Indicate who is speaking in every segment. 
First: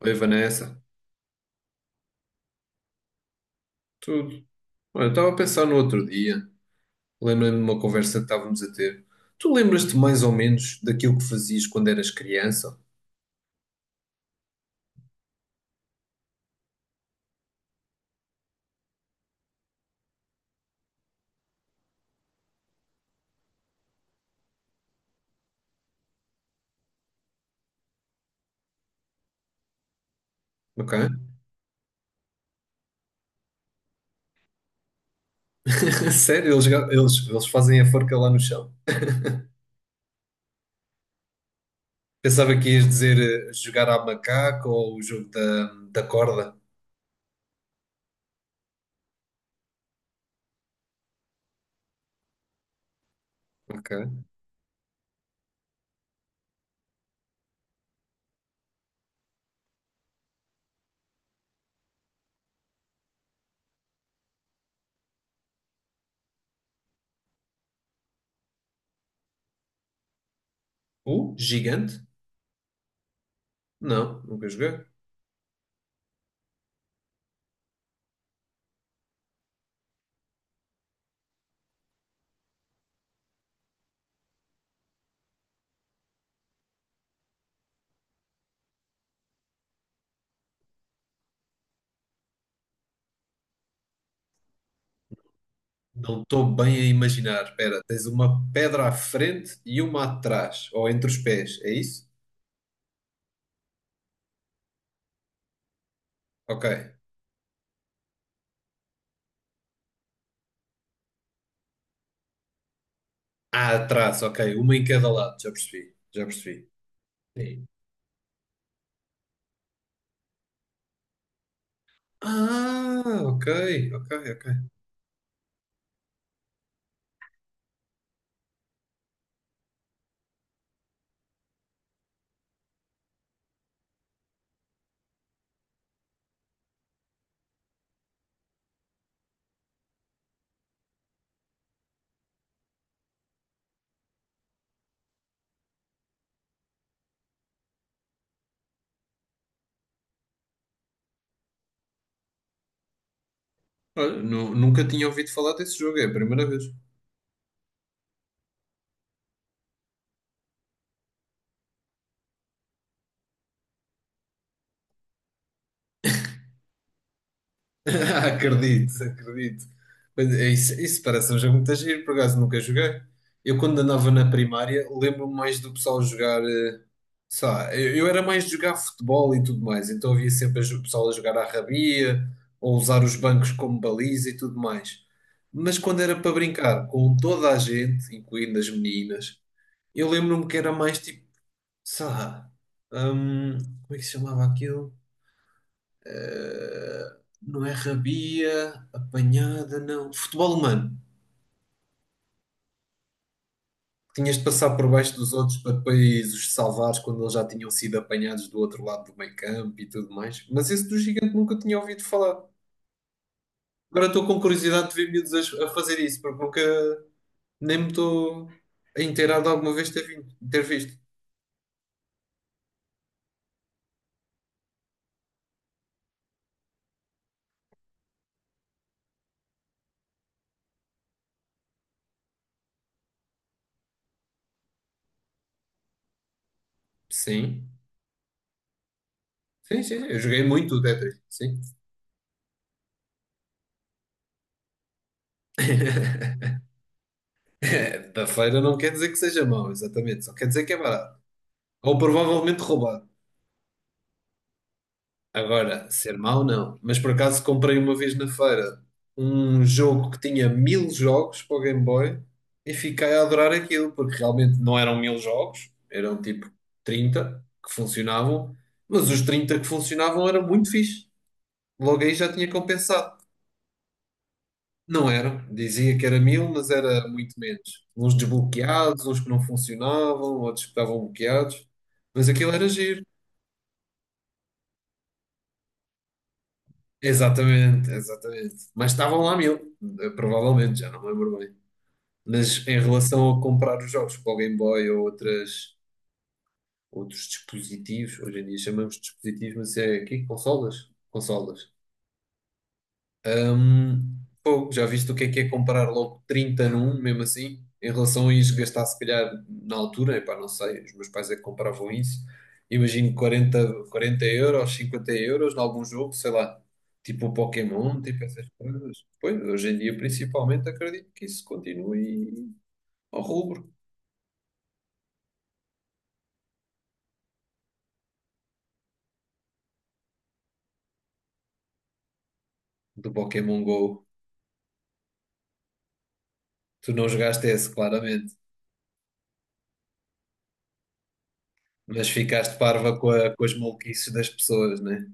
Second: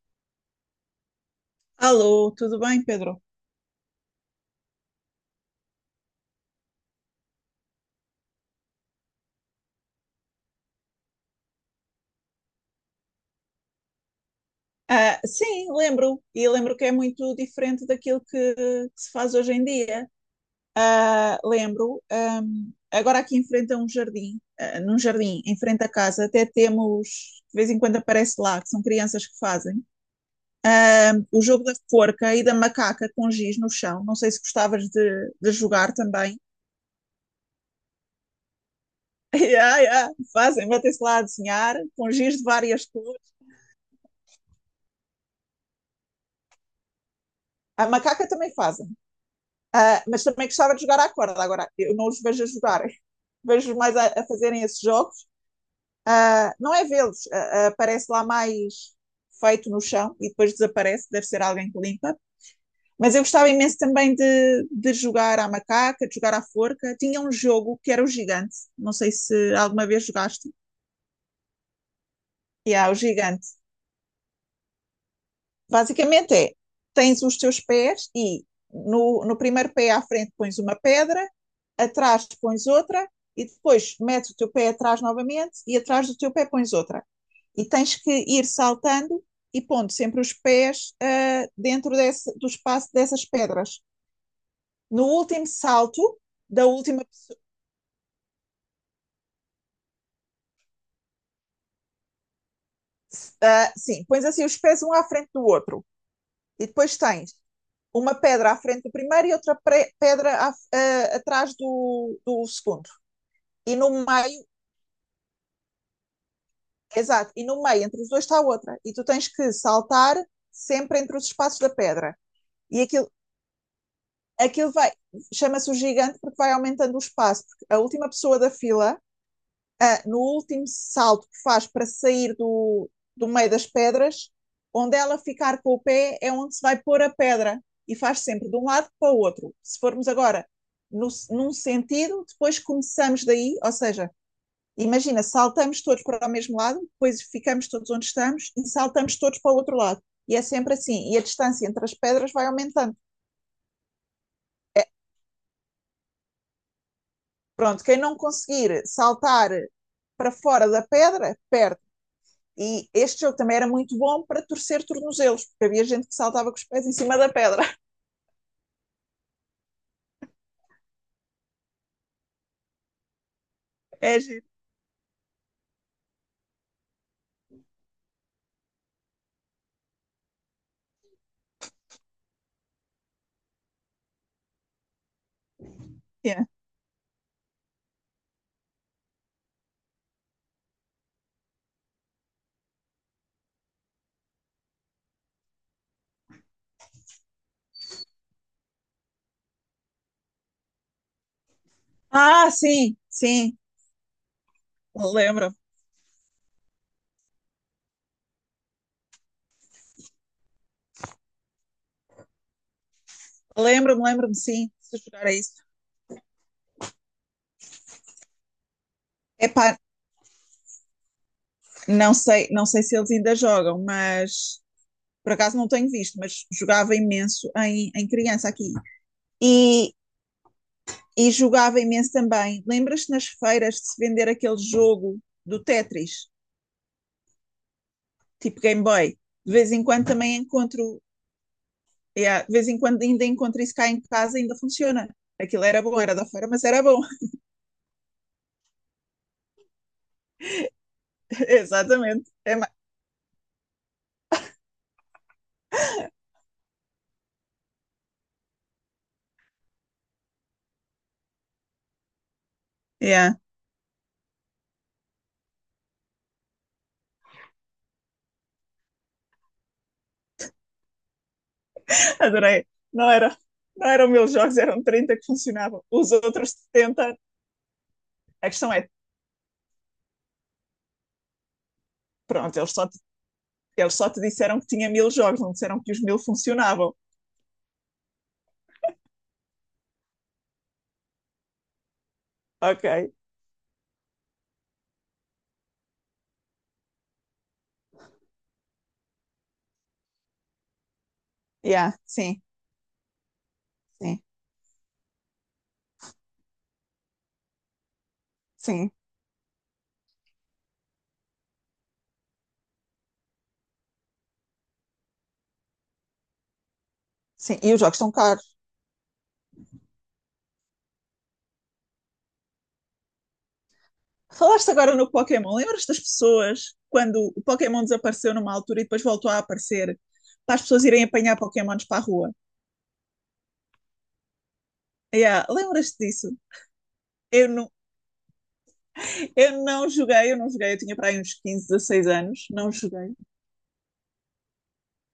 Speaker 1: Oi, Vanessa.
Speaker 2: Alô, tudo bem, Pedro?
Speaker 1: Tudo. Olha, eu estava a pensar no outro dia. Lembrei-me de uma conversa que estávamos a ter. Tu lembras-te mais ou menos daquilo que fazias quando eras criança?
Speaker 2: Ah, sim, lembro, e lembro que é muito diferente daquilo que se faz hoje em dia. Ah, lembro, agora aqui em frente a um jardim, ah, num jardim, em frente à casa, até temos, de vez em quando aparece lá, que são crianças que fazem,
Speaker 1: Ok?
Speaker 2: o jogo da forca e da macaca com giz no chão. Não sei se gostavas de jogar também.
Speaker 1: Sério, eles fazem a forca lá no chão.
Speaker 2: Yeah, yeah, fazem, metem-se lá a desenhar, com giz de
Speaker 1: Pensava que
Speaker 2: várias
Speaker 1: ias dizer
Speaker 2: cores.
Speaker 1: jogar à macaca ou o jogo da corda.
Speaker 2: A macaca também fazem. Ah, mas também gostava de jogar à corda. Agora, eu não os vejo a jogarem. Vejo mais a,
Speaker 1: Ok.
Speaker 2: a fazerem esses jogos. Ah, não é vê-los. Parece lá mais feito no chão e depois desaparece. Deve ser alguém que limpa. Mas eu gostava imenso também de jogar à macaca, de jogar à forca. Tinha um jogo que era o gigante. Não sei se alguma vez jogaste.
Speaker 1: O gigante?
Speaker 2: E há o gigante.
Speaker 1: Não, nunca joguei.
Speaker 2: Basicamente é, tens os teus pés e no primeiro pé à frente pões uma pedra, atrás pões outra e depois metes o teu pé atrás novamente e atrás do teu pé pões outra. E tens que ir saltando e pondo sempre os pés dentro desse, do espaço dessas pedras. No último salto
Speaker 1: Não estou
Speaker 2: da
Speaker 1: bem a
Speaker 2: última pessoa,
Speaker 1: imaginar. Espera, tens uma pedra à frente e uma atrás, ou entre os pés, é isso?
Speaker 2: sim, pões assim os pés um à frente do outro
Speaker 1: Ok.
Speaker 2: e depois tens uma pedra à frente do primeiro e outra pedra atrás do segundo.
Speaker 1: Ah,
Speaker 2: E no
Speaker 1: atrás,
Speaker 2: meio,
Speaker 1: ok. Uma em cada lado, já percebi, já percebi.
Speaker 2: exato, e no
Speaker 1: Sim.
Speaker 2: meio entre os dois está outra. E tu tens que saltar sempre entre os espaços da pedra. E
Speaker 1: Ah,
Speaker 2: aquilo,
Speaker 1: ok, ok, ok.
Speaker 2: aquilo vai, chama-se o gigante porque vai aumentando o espaço, porque a última pessoa da fila, no último salto que faz para sair do meio das pedras, onde ela ficar com o pé é onde se vai pôr a pedra e faz sempre de um lado para o outro. Se formos agora no, num sentido, depois começamos daí, ou seja, imagina, saltamos todos para o mesmo lado, depois ficamos todos onde estamos e saltamos todos para o outro lado. E é sempre assim. E a distância entre as pedras vai aumentando.
Speaker 1: Olha, nunca tinha ouvido falar desse jogo, é a primeira vez.
Speaker 2: Pronto, quem não conseguir saltar para fora da pedra, perde. E este jogo também era muito bom para torcer tornozelos, porque havia gente que saltava com os pés em cima da pedra.
Speaker 1: Acredito, acredito. Mas é isso, isso parece um jogo muito giro, por acaso nunca joguei. Eu quando andava
Speaker 2: É
Speaker 1: na
Speaker 2: giro.
Speaker 1: primária, lembro-me mais do pessoal jogar, sei lá, eu era mais de jogar futebol e tudo mais, então havia sempre o pessoal a jogar à rabia, ou usar os bancos como baliza e tudo mais. Mas quando era para
Speaker 2: Yeah.
Speaker 1: brincar com toda a gente, incluindo as meninas, eu lembro-me que era mais tipo, sei lá, como é que se chamava aquilo? Ah, não é rabia, apanhada, não. Futebol humano.
Speaker 2: Ah, sim, sim,
Speaker 1: Tinhas de passar por baixo dos
Speaker 2: lembro-me,
Speaker 1: outros para depois os salvares quando eles já tinham sido apanhados do outro lado do meio campo e tudo mais. Mas esse do gigante nunca tinha ouvido falar.
Speaker 2: lembro-me,
Speaker 1: Agora estou
Speaker 2: lembro-me,
Speaker 1: com
Speaker 2: sim,
Speaker 1: curiosidade de
Speaker 2: se
Speaker 1: ver
Speaker 2: jogar
Speaker 1: miúdos
Speaker 2: a isso.
Speaker 1: a fazer isso, porque nunca nem me estou a inteirar de
Speaker 2: Epá,
Speaker 1: alguma vez ter visto.
Speaker 2: não sei se eles ainda jogam, mas por acaso não tenho visto, mas jogava imenso em criança aqui. E, e jogava imenso também. Lembras-te nas feiras de se vender aquele jogo do Tetris,
Speaker 1: Sim.
Speaker 2: tipo Game Boy? De vez
Speaker 1: Sim,
Speaker 2: em
Speaker 1: sim,
Speaker 2: quando
Speaker 1: eu
Speaker 2: também
Speaker 1: joguei muito o
Speaker 2: encontro,
Speaker 1: Tetris, sim.
Speaker 2: yeah, de vez em quando ainda encontro isso cá em casa, ainda funciona. Aquilo era bom, era da feira, mas era bom.
Speaker 1: Da feira não quer dizer que seja mau, exatamente, só quer dizer que é barato. Ou
Speaker 2: Exatamente. É,
Speaker 1: provavelmente
Speaker 2: má...
Speaker 1: roubado. Agora, ser mau não. Mas por acaso comprei uma vez na feira um jogo que tinha mil jogos para o Game Boy e fiquei a
Speaker 2: Yeah.
Speaker 1: adorar aquilo, porque realmente não eram mil jogos, eram tipo 30 que funcionavam, mas os 30 que funcionavam eram muito fixe. Logo aí já tinha
Speaker 2: Adorei. Não
Speaker 1: compensado.
Speaker 2: era, não eram 1000 jogos, eram
Speaker 1: Não
Speaker 2: 30 que
Speaker 1: eram,
Speaker 2: funcionavam.
Speaker 1: dizia que
Speaker 2: Os
Speaker 1: era mil,
Speaker 2: outros
Speaker 1: mas era
Speaker 2: 70.
Speaker 1: muito menos. Uns
Speaker 2: A questão é,
Speaker 1: desbloqueados, uns que não funcionavam, outros que estavam bloqueados, mas aquilo
Speaker 2: pronto,
Speaker 1: era
Speaker 2: eles só
Speaker 1: giro.
Speaker 2: Eles só te disseram que tinha 1000 jogos, não disseram que os 1000 funcionavam.
Speaker 1: Exatamente, exatamente. Mas estavam lá mil, provavelmente, já não me lembro bem. Mas em
Speaker 2: Ok.
Speaker 1: relação a comprar os jogos para o Game Boy ou outros dispositivos, hoje em dia chamamos de dispositivos, mas é aqui, consolas? Consolas.
Speaker 2: Yeah, sim,
Speaker 1: Hum,
Speaker 2: sim,
Speaker 1: pô, já viste o que é comprar logo 30 num, mesmo assim? Em relação a isso, gastar
Speaker 2: sim,
Speaker 1: se calhar na altura, epá, não sei, os meus pais é que compravam isso. Imagino 40, 40 euros, 50 € em algum jogo, sei lá, tipo o
Speaker 2: sim. E os jogos
Speaker 1: Pokémon,
Speaker 2: estão
Speaker 1: tipo
Speaker 2: caros.
Speaker 1: essas coisas. Pois, hoje em dia, principalmente, acredito que isso continue ao rubro
Speaker 2: Falaste agora no Pokémon, lembras das pessoas quando o Pokémon desapareceu numa altura e depois voltou a aparecer para as pessoas irem apanhar Pokémons para a rua?
Speaker 1: do Pokémon Go.
Speaker 2: Yeah, lembras-te disso?
Speaker 1: Tu não jogaste
Speaker 2: Eu
Speaker 1: esse,
Speaker 2: não,
Speaker 1: claramente,
Speaker 2: eu não joguei, eu tinha para aí uns 15, 16
Speaker 1: mas
Speaker 2: anos,
Speaker 1: ficaste
Speaker 2: não
Speaker 1: parva com,
Speaker 2: joguei.
Speaker 1: com as maluquices das pessoas, né?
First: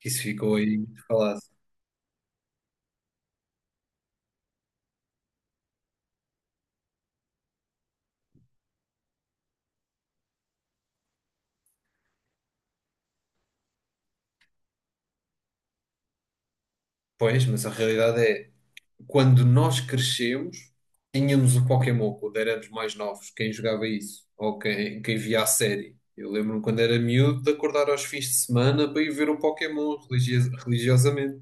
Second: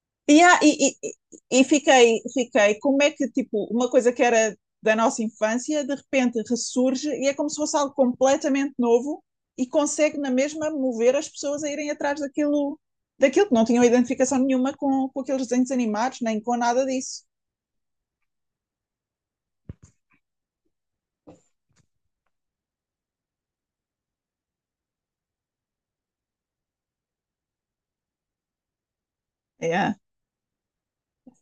Speaker 1: Que isso
Speaker 2: E,
Speaker 1: ficou
Speaker 2: há-
Speaker 1: aí
Speaker 2: e, e,
Speaker 1: muito
Speaker 2: e
Speaker 1: falado.
Speaker 2: e fiquei, como é que, tipo, uma coisa que era da nossa infância, de repente ressurge e é como se fosse algo completamente novo e consegue na mesma mover as pessoas a irem atrás daquilo que não tinham identificação nenhuma com aqueles desenhos animados, nem com nada disso.
Speaker 1: Pois, mas a realidade é, quando nós crescemos, tínhamos o Pokémon quando éramos mais novos, quem jogava isso, ou quem, quem via a série. Eu lembro-me quando era miúdo de acordar aos fins de semana para ir ver o
Speaker 2: Yeah.
Speaker 1: Pokémon religiosamente.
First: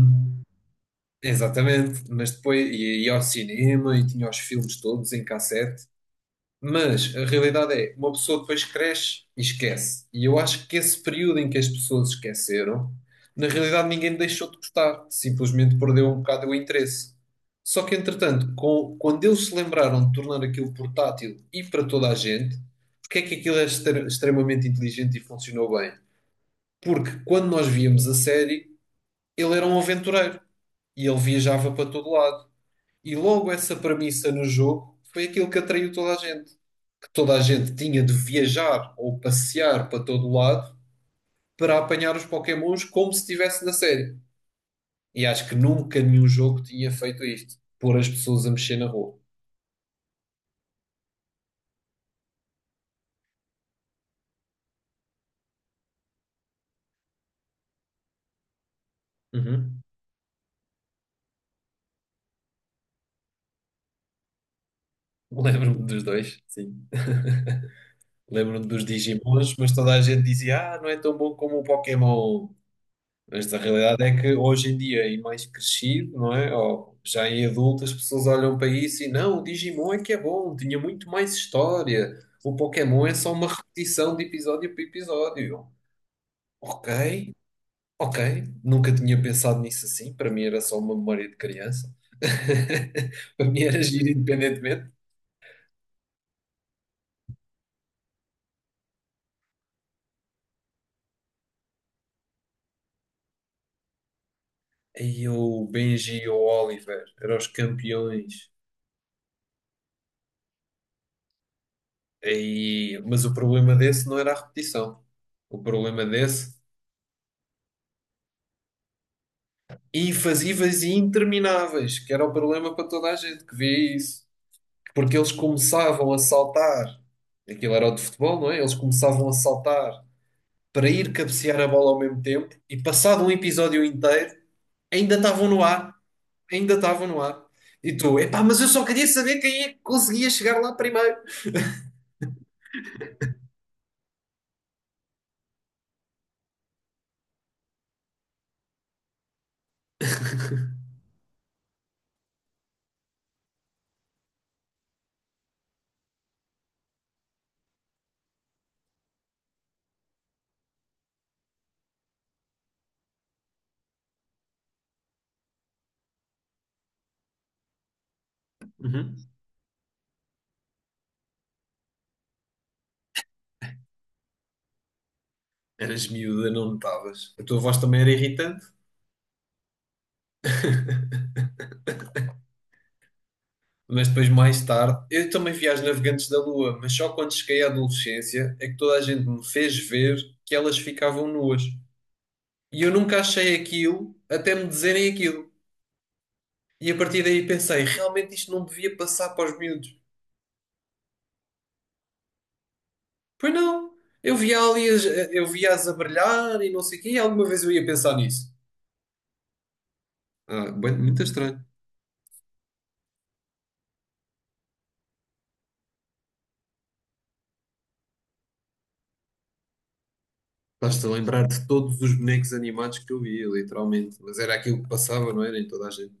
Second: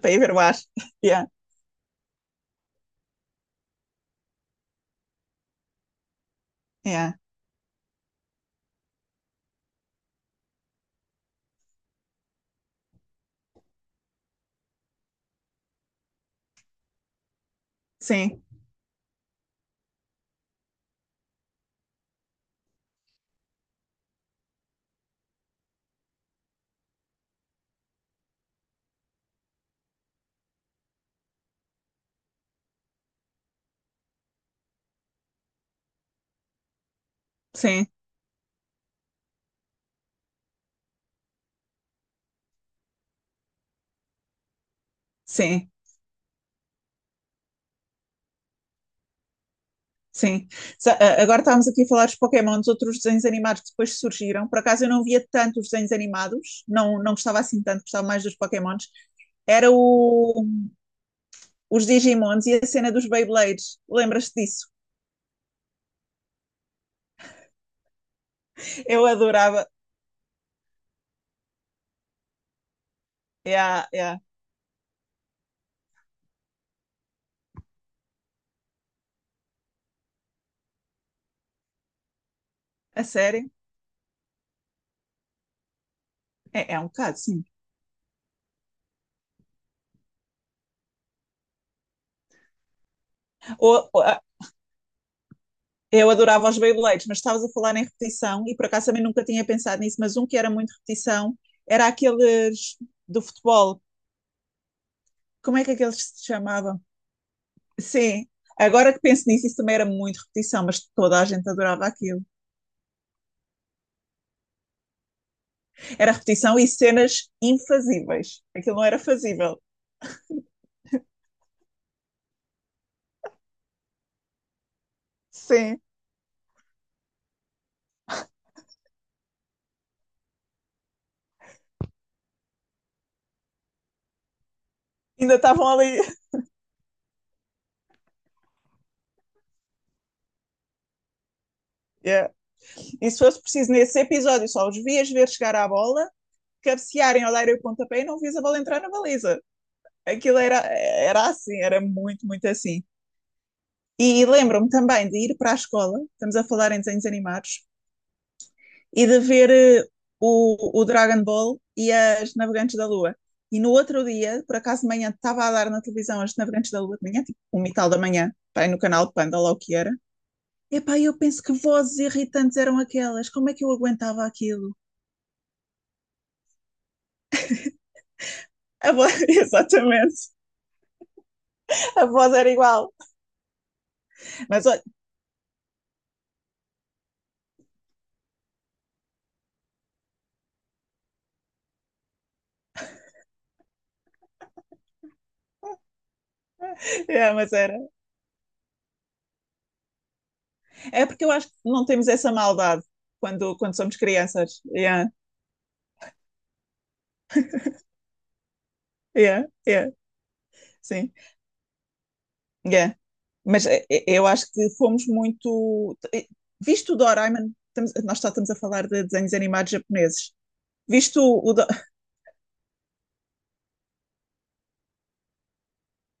Speaker 2: Para ir ver o ar. Yeah.
Speaker 1: exatamente, mas depois ia ao cinema e tinha os filmes todos em cassete.
Speaker 2: Yeah.
Speaker 1: Mas a realidade é, uma pessoa depois cresce e esquece. E eu acho que esse período em que as pessoas esqueceram, na realidade ninguém deixou de gostar, simplesmente perdeu um bocado o interesse. Só que,
Speaker 2: Sim,
Speaker 1: entretanto, quando eles se lembraram de tornar aquilo portátil e para toda a gente, porque é que aquilo é extremamente inteligente e funcionou bem? Porque quando nós víamos a série, ele era um aventureiro e ele viajava para todo lado. E logo essa premissa no jogo foi aquilo que atraiu toda a gente. Que toda a gente
Speaker 2: sim,
Speaker 1: tinha de viajar ou passear para todo lado para apanhar os Pokémons como se estivesse na série. E acho que
Speaker 2: sim.
Speaker 1: nunca nenhum jogo tinha feito isto. Pôr as pessoas a mexer na rua.
Speaker 2: Sim. Agora estávamos aqui a falar dos Pokémon, dos outros desenhos animados que depois surgiram. Por acaso eu não via tanto os desenhos animados, não, não gostava assim tanto, gostava mais dos Pokémons. Era
Speaker 1: Uhum.
Speaker 2: os Digimons e a cena dos Beyblades. Lembras-te disso?
Speaker 1: Lembro-me dos dois, sim. Lembro-me dos
Speaker 2: Eu
Speaker 1: Digimons,
Speaker 2: adorava.
Speaker 1: mas toda a gente dizia: ah, não é tão bom como o Pokémon. Mas
Speaker 2: É,
Speaker 1: a
Speaker 2: a- é,
Speaker 1: realidade
Speaker 2: a-
Speaker 1: é que hoje em dia, em mais crescido, não é? Ou já em adulto, as pessoas olham para isso e não, o Digimon é que é bom, tinha muito mais história. O
Speaker 2: a
Speaker 1: Pokémon é só uma
Speaker 2: série?
Speaker 1: repetição de episódio para episódio.
Speaker 2: É um bocado,
Speaker 1: Ok,
Speaker 2: sim.
Speaker 1: ok. Nunca tinha pensado nisso assim. Para mim era só uma memória de criança. Para mim era
Speaker 2: Ou- ou
Speaker 1: giro
Speaker 2: a-
Speaker 1: independentemente.
Speaker 2: eu adorava os Beyblades, mas estavas a falar em repetição e por acaso também nunca tinha pensado nisso, mas um que era muito repetição era aqueles do futebol.
Speaker 1: Aí
Speaker 2: Como é
Speaker 1: o
Speaker 2: que aqueles
Speaker 1: Benji
Speaker 2: se
Speaker 1: e o
Speaker 2: chamavam?
Speaker 1: Oliver eram os
Speaker 2: Sim,
Speaker 1: campeões.
Speaker 2: agora que penso nisso, isso também era muito repetição, mas toda a gente adorava aquilo.
Speaker 1: Aí. Mas o problema desse não era a repetição. O problema
Speaker 2: Era
Speaker 1: desse.
Speaker 2: repetição e cenas infazíveis. Aquilo não era fazível.
Speaker 1: Invasivas e intermináveis, que era o problema para toda a gente que vê isso. Porque eles
Speaker 2: Sim,
Speaker 1: começavam a saltar, aquilo era o de futebol, não é? Eles começavam a saltar para ir cabecear a bola ao mesmo tempo e passado um episódio inteiro ainda
Speaker 2: ainda
Speaker 1: estavam no
Speaker 2: estavam
Speaker 1: ar,
Speaker 2: ali.
Speaker 1: ainda estavam no ar. E tu, epá, mas eu só queria saber quem é que conseguia chegar lá primeiro.
Speaker 2: Yeah. E se fosse preciso nesse episódio, só os vias ver chegar à bola, cabecearem ao dar o pontapé e não vias a bola entrar na baliza. Aquilo era assim, era muito, muito assim. E lembro-me também de ir para a escola, estamos a falar em desenhos animados, e de ver o Dragon Ball e as Navegantes da Lua. E no outro dia, por acaso de manhã, estava a dar na televisão as Navegantes da Lua de manhã, tipo um e tal da manhã, pá, no canal
Speaker 1: Uhum.
Speaker 2: Panda, lá o que era. Epá, eu penso que vozes irritantes eram aquelas, como é que eu aguentava aquilo?
Speaker 1: Eras miúda, não notavas. A tua voz também era irritante.
Speaker 2: A voz, exatamente, a voz era igual,
Speaker 1: Mas depois, mais
Speaker 2: mas,
Speaker 1: tarde, eu também vi As Navegantes da Lua, mas só quando cheguei à adolescência é que toda a gente me fez ver que elas ficavam nuas. E eu nunca achei aquilo até me dizerem aquilo. E a partir
Speaker 2: é,
Speaker 1: daí
Speaker 2: mas era.
Speaker 1: pensei, realmente isto não devia passar para os miúdos.
Speaker 2: É porque eu acho que não temos essa maldade
Speaker 1: Pois
Speaker 2: quando
Speaker 1: não,
Speaker 2: somos
Speaker 1: eu via
Speaker 2: crianças.
Speaker 1: ali,
Speaker 2: Yeah,
Speaker 1: eu via-as a brilhar e não sei o quê, e alguma vez eu ia pensar nisso.
Speaker 2: yeah, yeah,
Speaker 1: Ah, bem,
Speaker 2: sim.
Speaker 1: muito estranho.
Speaker 2: Yeah. Mas eu acho que fomos muito. Visto o Doraemon, nós só estamos a falar de desenhos animados japoneses.
Speaker 1: Estás-te a
Speaker 2: Visto
Speaker 1: lembrar
Speaker 2: o.
Speaker 1: de todos os bonecos animados que eu via, literalmente. Mas era aquilo que passava, não era em toda a gente.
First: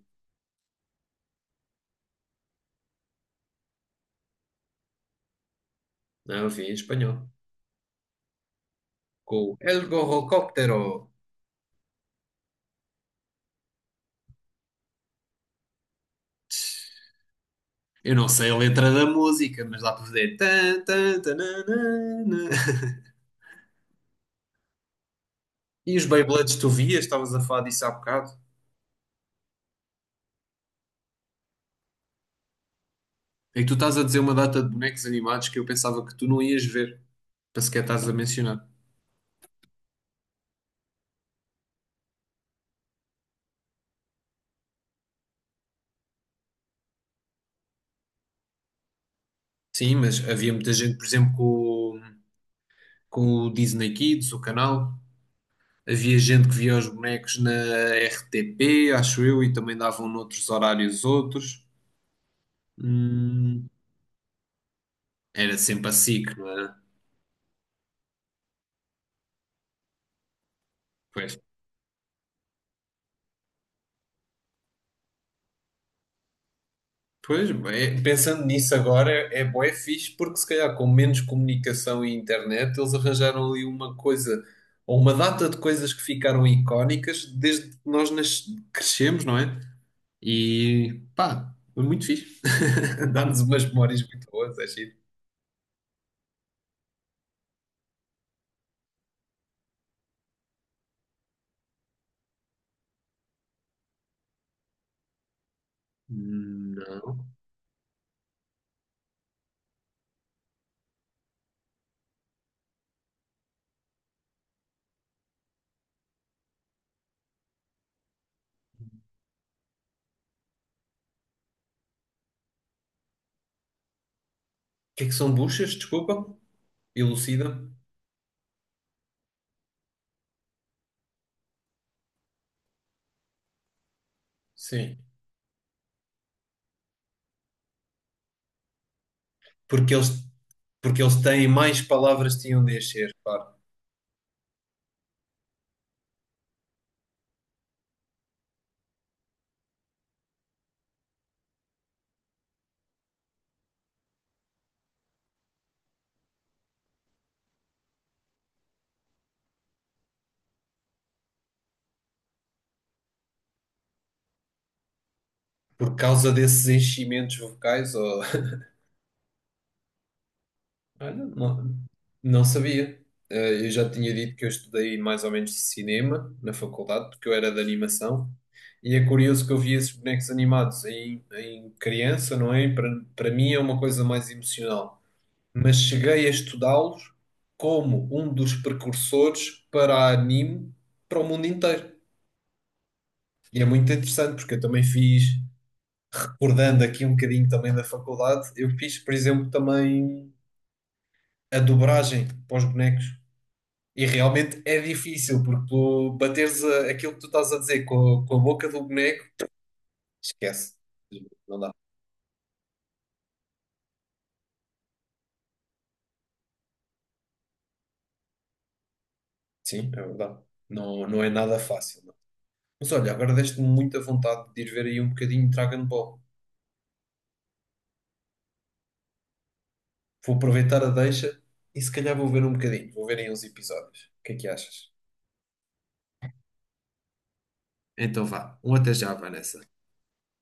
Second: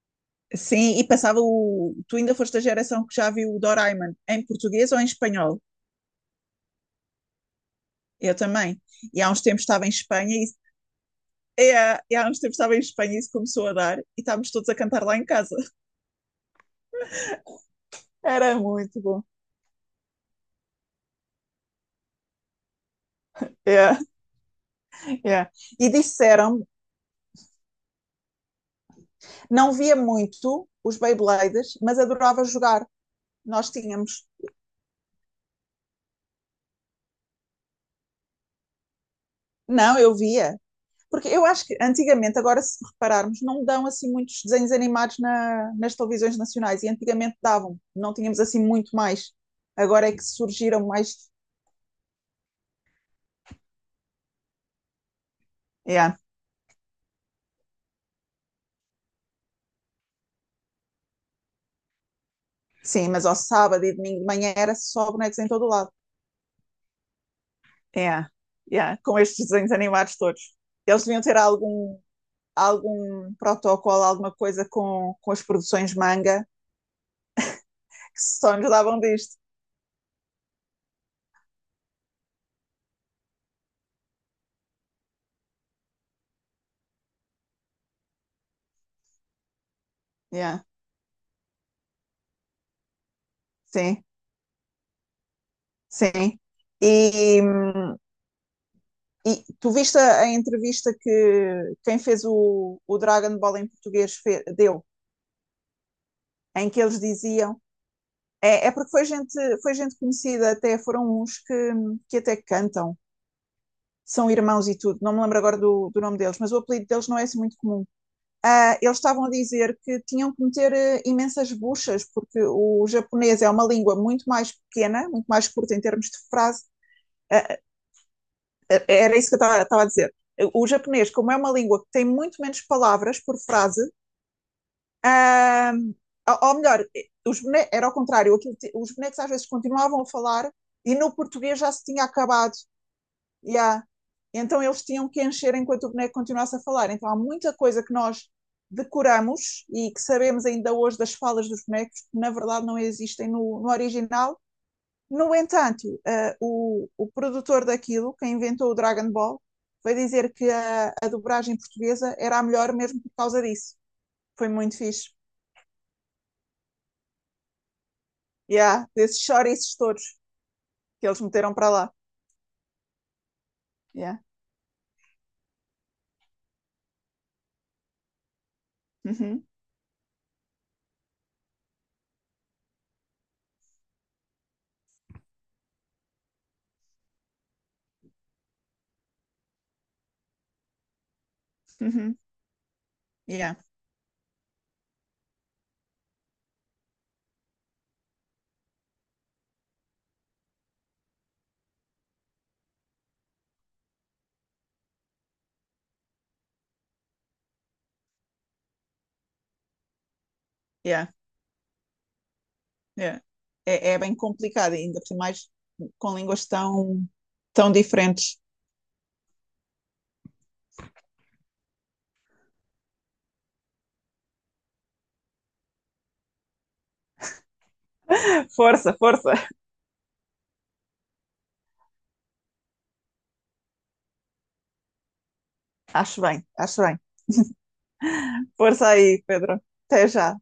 Speaker 2: Sim, e passava o. Tu ainda foste da geração que já viu o Doraemon em português ou em espanhol?
Speaker 1: Não, eu via em espanhol.
Speaker 2: Eu também. E há
Speaker 1: Com
Speaker 2: uns
Speaker 1: o
Speaker 2: tempos
Speaker 1: El
Speaker 2: estava em Espanha e.
Speaker 1: Gorrocóptero.
Speaker 2: É, e há uns tempos estava em Espanha e isso começou a dar, e estávamos todos a cantar lá em casa.
Speaker 1: Eu não sei a
Speaker 2: Era
Speaker 1: letra
Speaker 2: muito
Speaker 1: da
Speaker 2: bom.
Speaker 1: música, mas dá para fazer. Tan, tan, tananana.
Speaker 2: É, é. E
Speaker 1: E os Beyblades
Speaker 2: disseram-me,
Speaker 1: tu vias? Estavas a falar disso há bocado?
Speaker 2: não via muito os Beybladers, mas adorava jogar.
Speaker 1: É que
Speaker 2: Nós
Speaker 1: tu estás a dizer
Speaker 2: tínhamos.
Speaker 1: uma data de bonecos animados que eu pensava que tu não ias ver, para sequer estás a mencionar.
Speaker 2: Não, eu via. Porque eu acho que antigamente, agora se repararmos, não dão assim muitos desenhos animados nas televisões nacionais. E antigamente davam, não tínhamos assim muito mais.
Speaker 1: Sim,
Speaker 2: Agora é que
Speaker 1: mas havia muita
Speaker 2: surgiram
Speaker 1: gente, por
Speaker 2: mais.
Speaker 1: exemplo, com, com o Disney Kids, o canal.
Speaker 2: Yeah.
Speaker 1: Havia gente que via os bonecos na RTP, acho eu, e também davam noutros horários outros.
Speaker 2: Sim, mas ao
Speaker 1: Hum,
Speaker 2: sábado e domingo de manhã era só bonecos em
Speaker 1: era
Speaker 2: todo o
Speaker 1: sempre
Speaker 2: lado.
Speaker 1: a SIC, não era?
Speaker 2: Yeah. Yeah. Com estes desenhos animados todos. Eles deviam
Speaker 1: Pois.
Speaker 2: ter algum protocolo, alguma coisa com as produções manga
Speaker 1: Pois, bem,
Speaker 2: que
Speaker 1: pensando
Speaker 2: só nos
Speaker 1: nisso
Speaker 2: davam
Speaker 1: agora,
Speaker 2: disto.
Speaker 1: é bué fixe, porque se calhar com menos comunicação e internet, eles arranjaram ali uma coisa, ou uma data de coisas que ficaram icónicas desde que nós crescemos, não é?
Speaker 2: Yeah.
Speaker 1: E pá, foi muito fixe. Dá-nos umas memórias
Speaker 2: Sim,
Speaker 1: muito boas, é giro.
Speaker 2: sim. E E tu viste a entrevista que quem fez o Dragon Ball em português deu, em que
Speaker 1: Não.
Speaker 2: eles
Speaker 1: O
Speaker 2: diziam. É porque foi gente conhecida, até foram uns que até cantam, são irmãos e tudo. Não me lembro agora do nome deles, mas o apelido deles não é assim muito comum. Ah, eles estavam a dizer que tinham que meter imensas buchas, porque o japonês é uma língua muito mais
Speaker 1: que é
Speaker 2: pequena,
Speaker 1: que
Speaker 2: muito
Speaker 1: são
Speaker 2: mais
Speaker 1: buchas?
Speaker 2: curta em termos de
Speaker 1: Desculpa,
Speaker 2: frase. Ah,
Speaker 1: elucida.
Speaker 2: era isso que eu estava a dizer. O japonês, como é uma língua que tem muito menos palavras por frase,
Speaker 1: Sim.
Speaker 2: ah, ou melhor, era ao contrário, os bonecos às vezes
Speaker 1: Porque
Speaker 2: continuavam a
Speaker 1: eles,
Speaker 2: falar e
Speaker 1: porque
Speaker 2: no
Speaker 1: eles têm
Speaker 2: português já
Speaker 1: mais
Speaker 2: se tinha
Speaker 1: palavras que
Speaker 2: acabado.
Speaker 1: tinham de encher, claro.
Speaker 2: Yeah. Então eles tinham que encher enquanto o boneco continuasse a falar. Então há muita coisa que nós decoramos e que sabemos ainda hoje das falas dos bonecos que na verdade não existem no original. No entanto, o produtor daquilo, quem inventou o Dragon Ball, foi dizer que a dobragem portuguesa era a melhor mesmo por causa disso. Foi muito fixe.
Speaker 1: Por causa desses enchimentos vocais, ou.
Speaker 2: Yeah, desses chouriços todos que
Speaker 1: Olha,
Speaker 2: eles meteram para
Speaker 1: não,
Speaker 2: lá.
Speaker 1: não sabia. Eu já tinha
Speaker 2: Yeah.
Speaker 1: dito que eu estudei mais ou menos cinema na faculdade, porque eu era de animação. E é
Speaker 2: Uhum,
Speaker 1: curioso que eu vi esses bonecos animados em criança, não é? Para mim é uma coisa mais emocional. Mas cheguei a estudá-los como um dos precursores para a anime para o mundo inteiro.
Speaker 2: uhum. Yeah,
Speaker 1: E é muito interessante, porque eu também fiz, recordando aqui um bocadinho também da faculdade, eu fiz, por exemplo, também a dobragem para os bonecos. E realmente é difícil, porque tu bateres aquilo que tu estás a dizer com, com a boca do boneco, esquece.
Speaker 2: yeah,
Speaker 1: Não dá.
Speaker 2: yeah. É bem complicado, ainda por mais com línguas tão, tão diferentes.
Speaker 1: Sim, é verdade. Não, não é nada fácil, não. Mas olha, agora deste-me muita vontade de ir ver aí um bocadinho de Dragon Ball.
Speaker 2: Força, força.
Speaker 1: Vou aproveitar a deixa e se calhar vou ver um bocadinho. Vou ver aí uns episódios. O que é que achas?
Speaker 2: Acho bem, acho bem.
Speaker 1: Então vá. Um
Speaker 2: Força
Speaker 1: até já,
Speaker 2: aí,
Speaker 1: Vanessa.
Speaker 2: Pedro. Até já.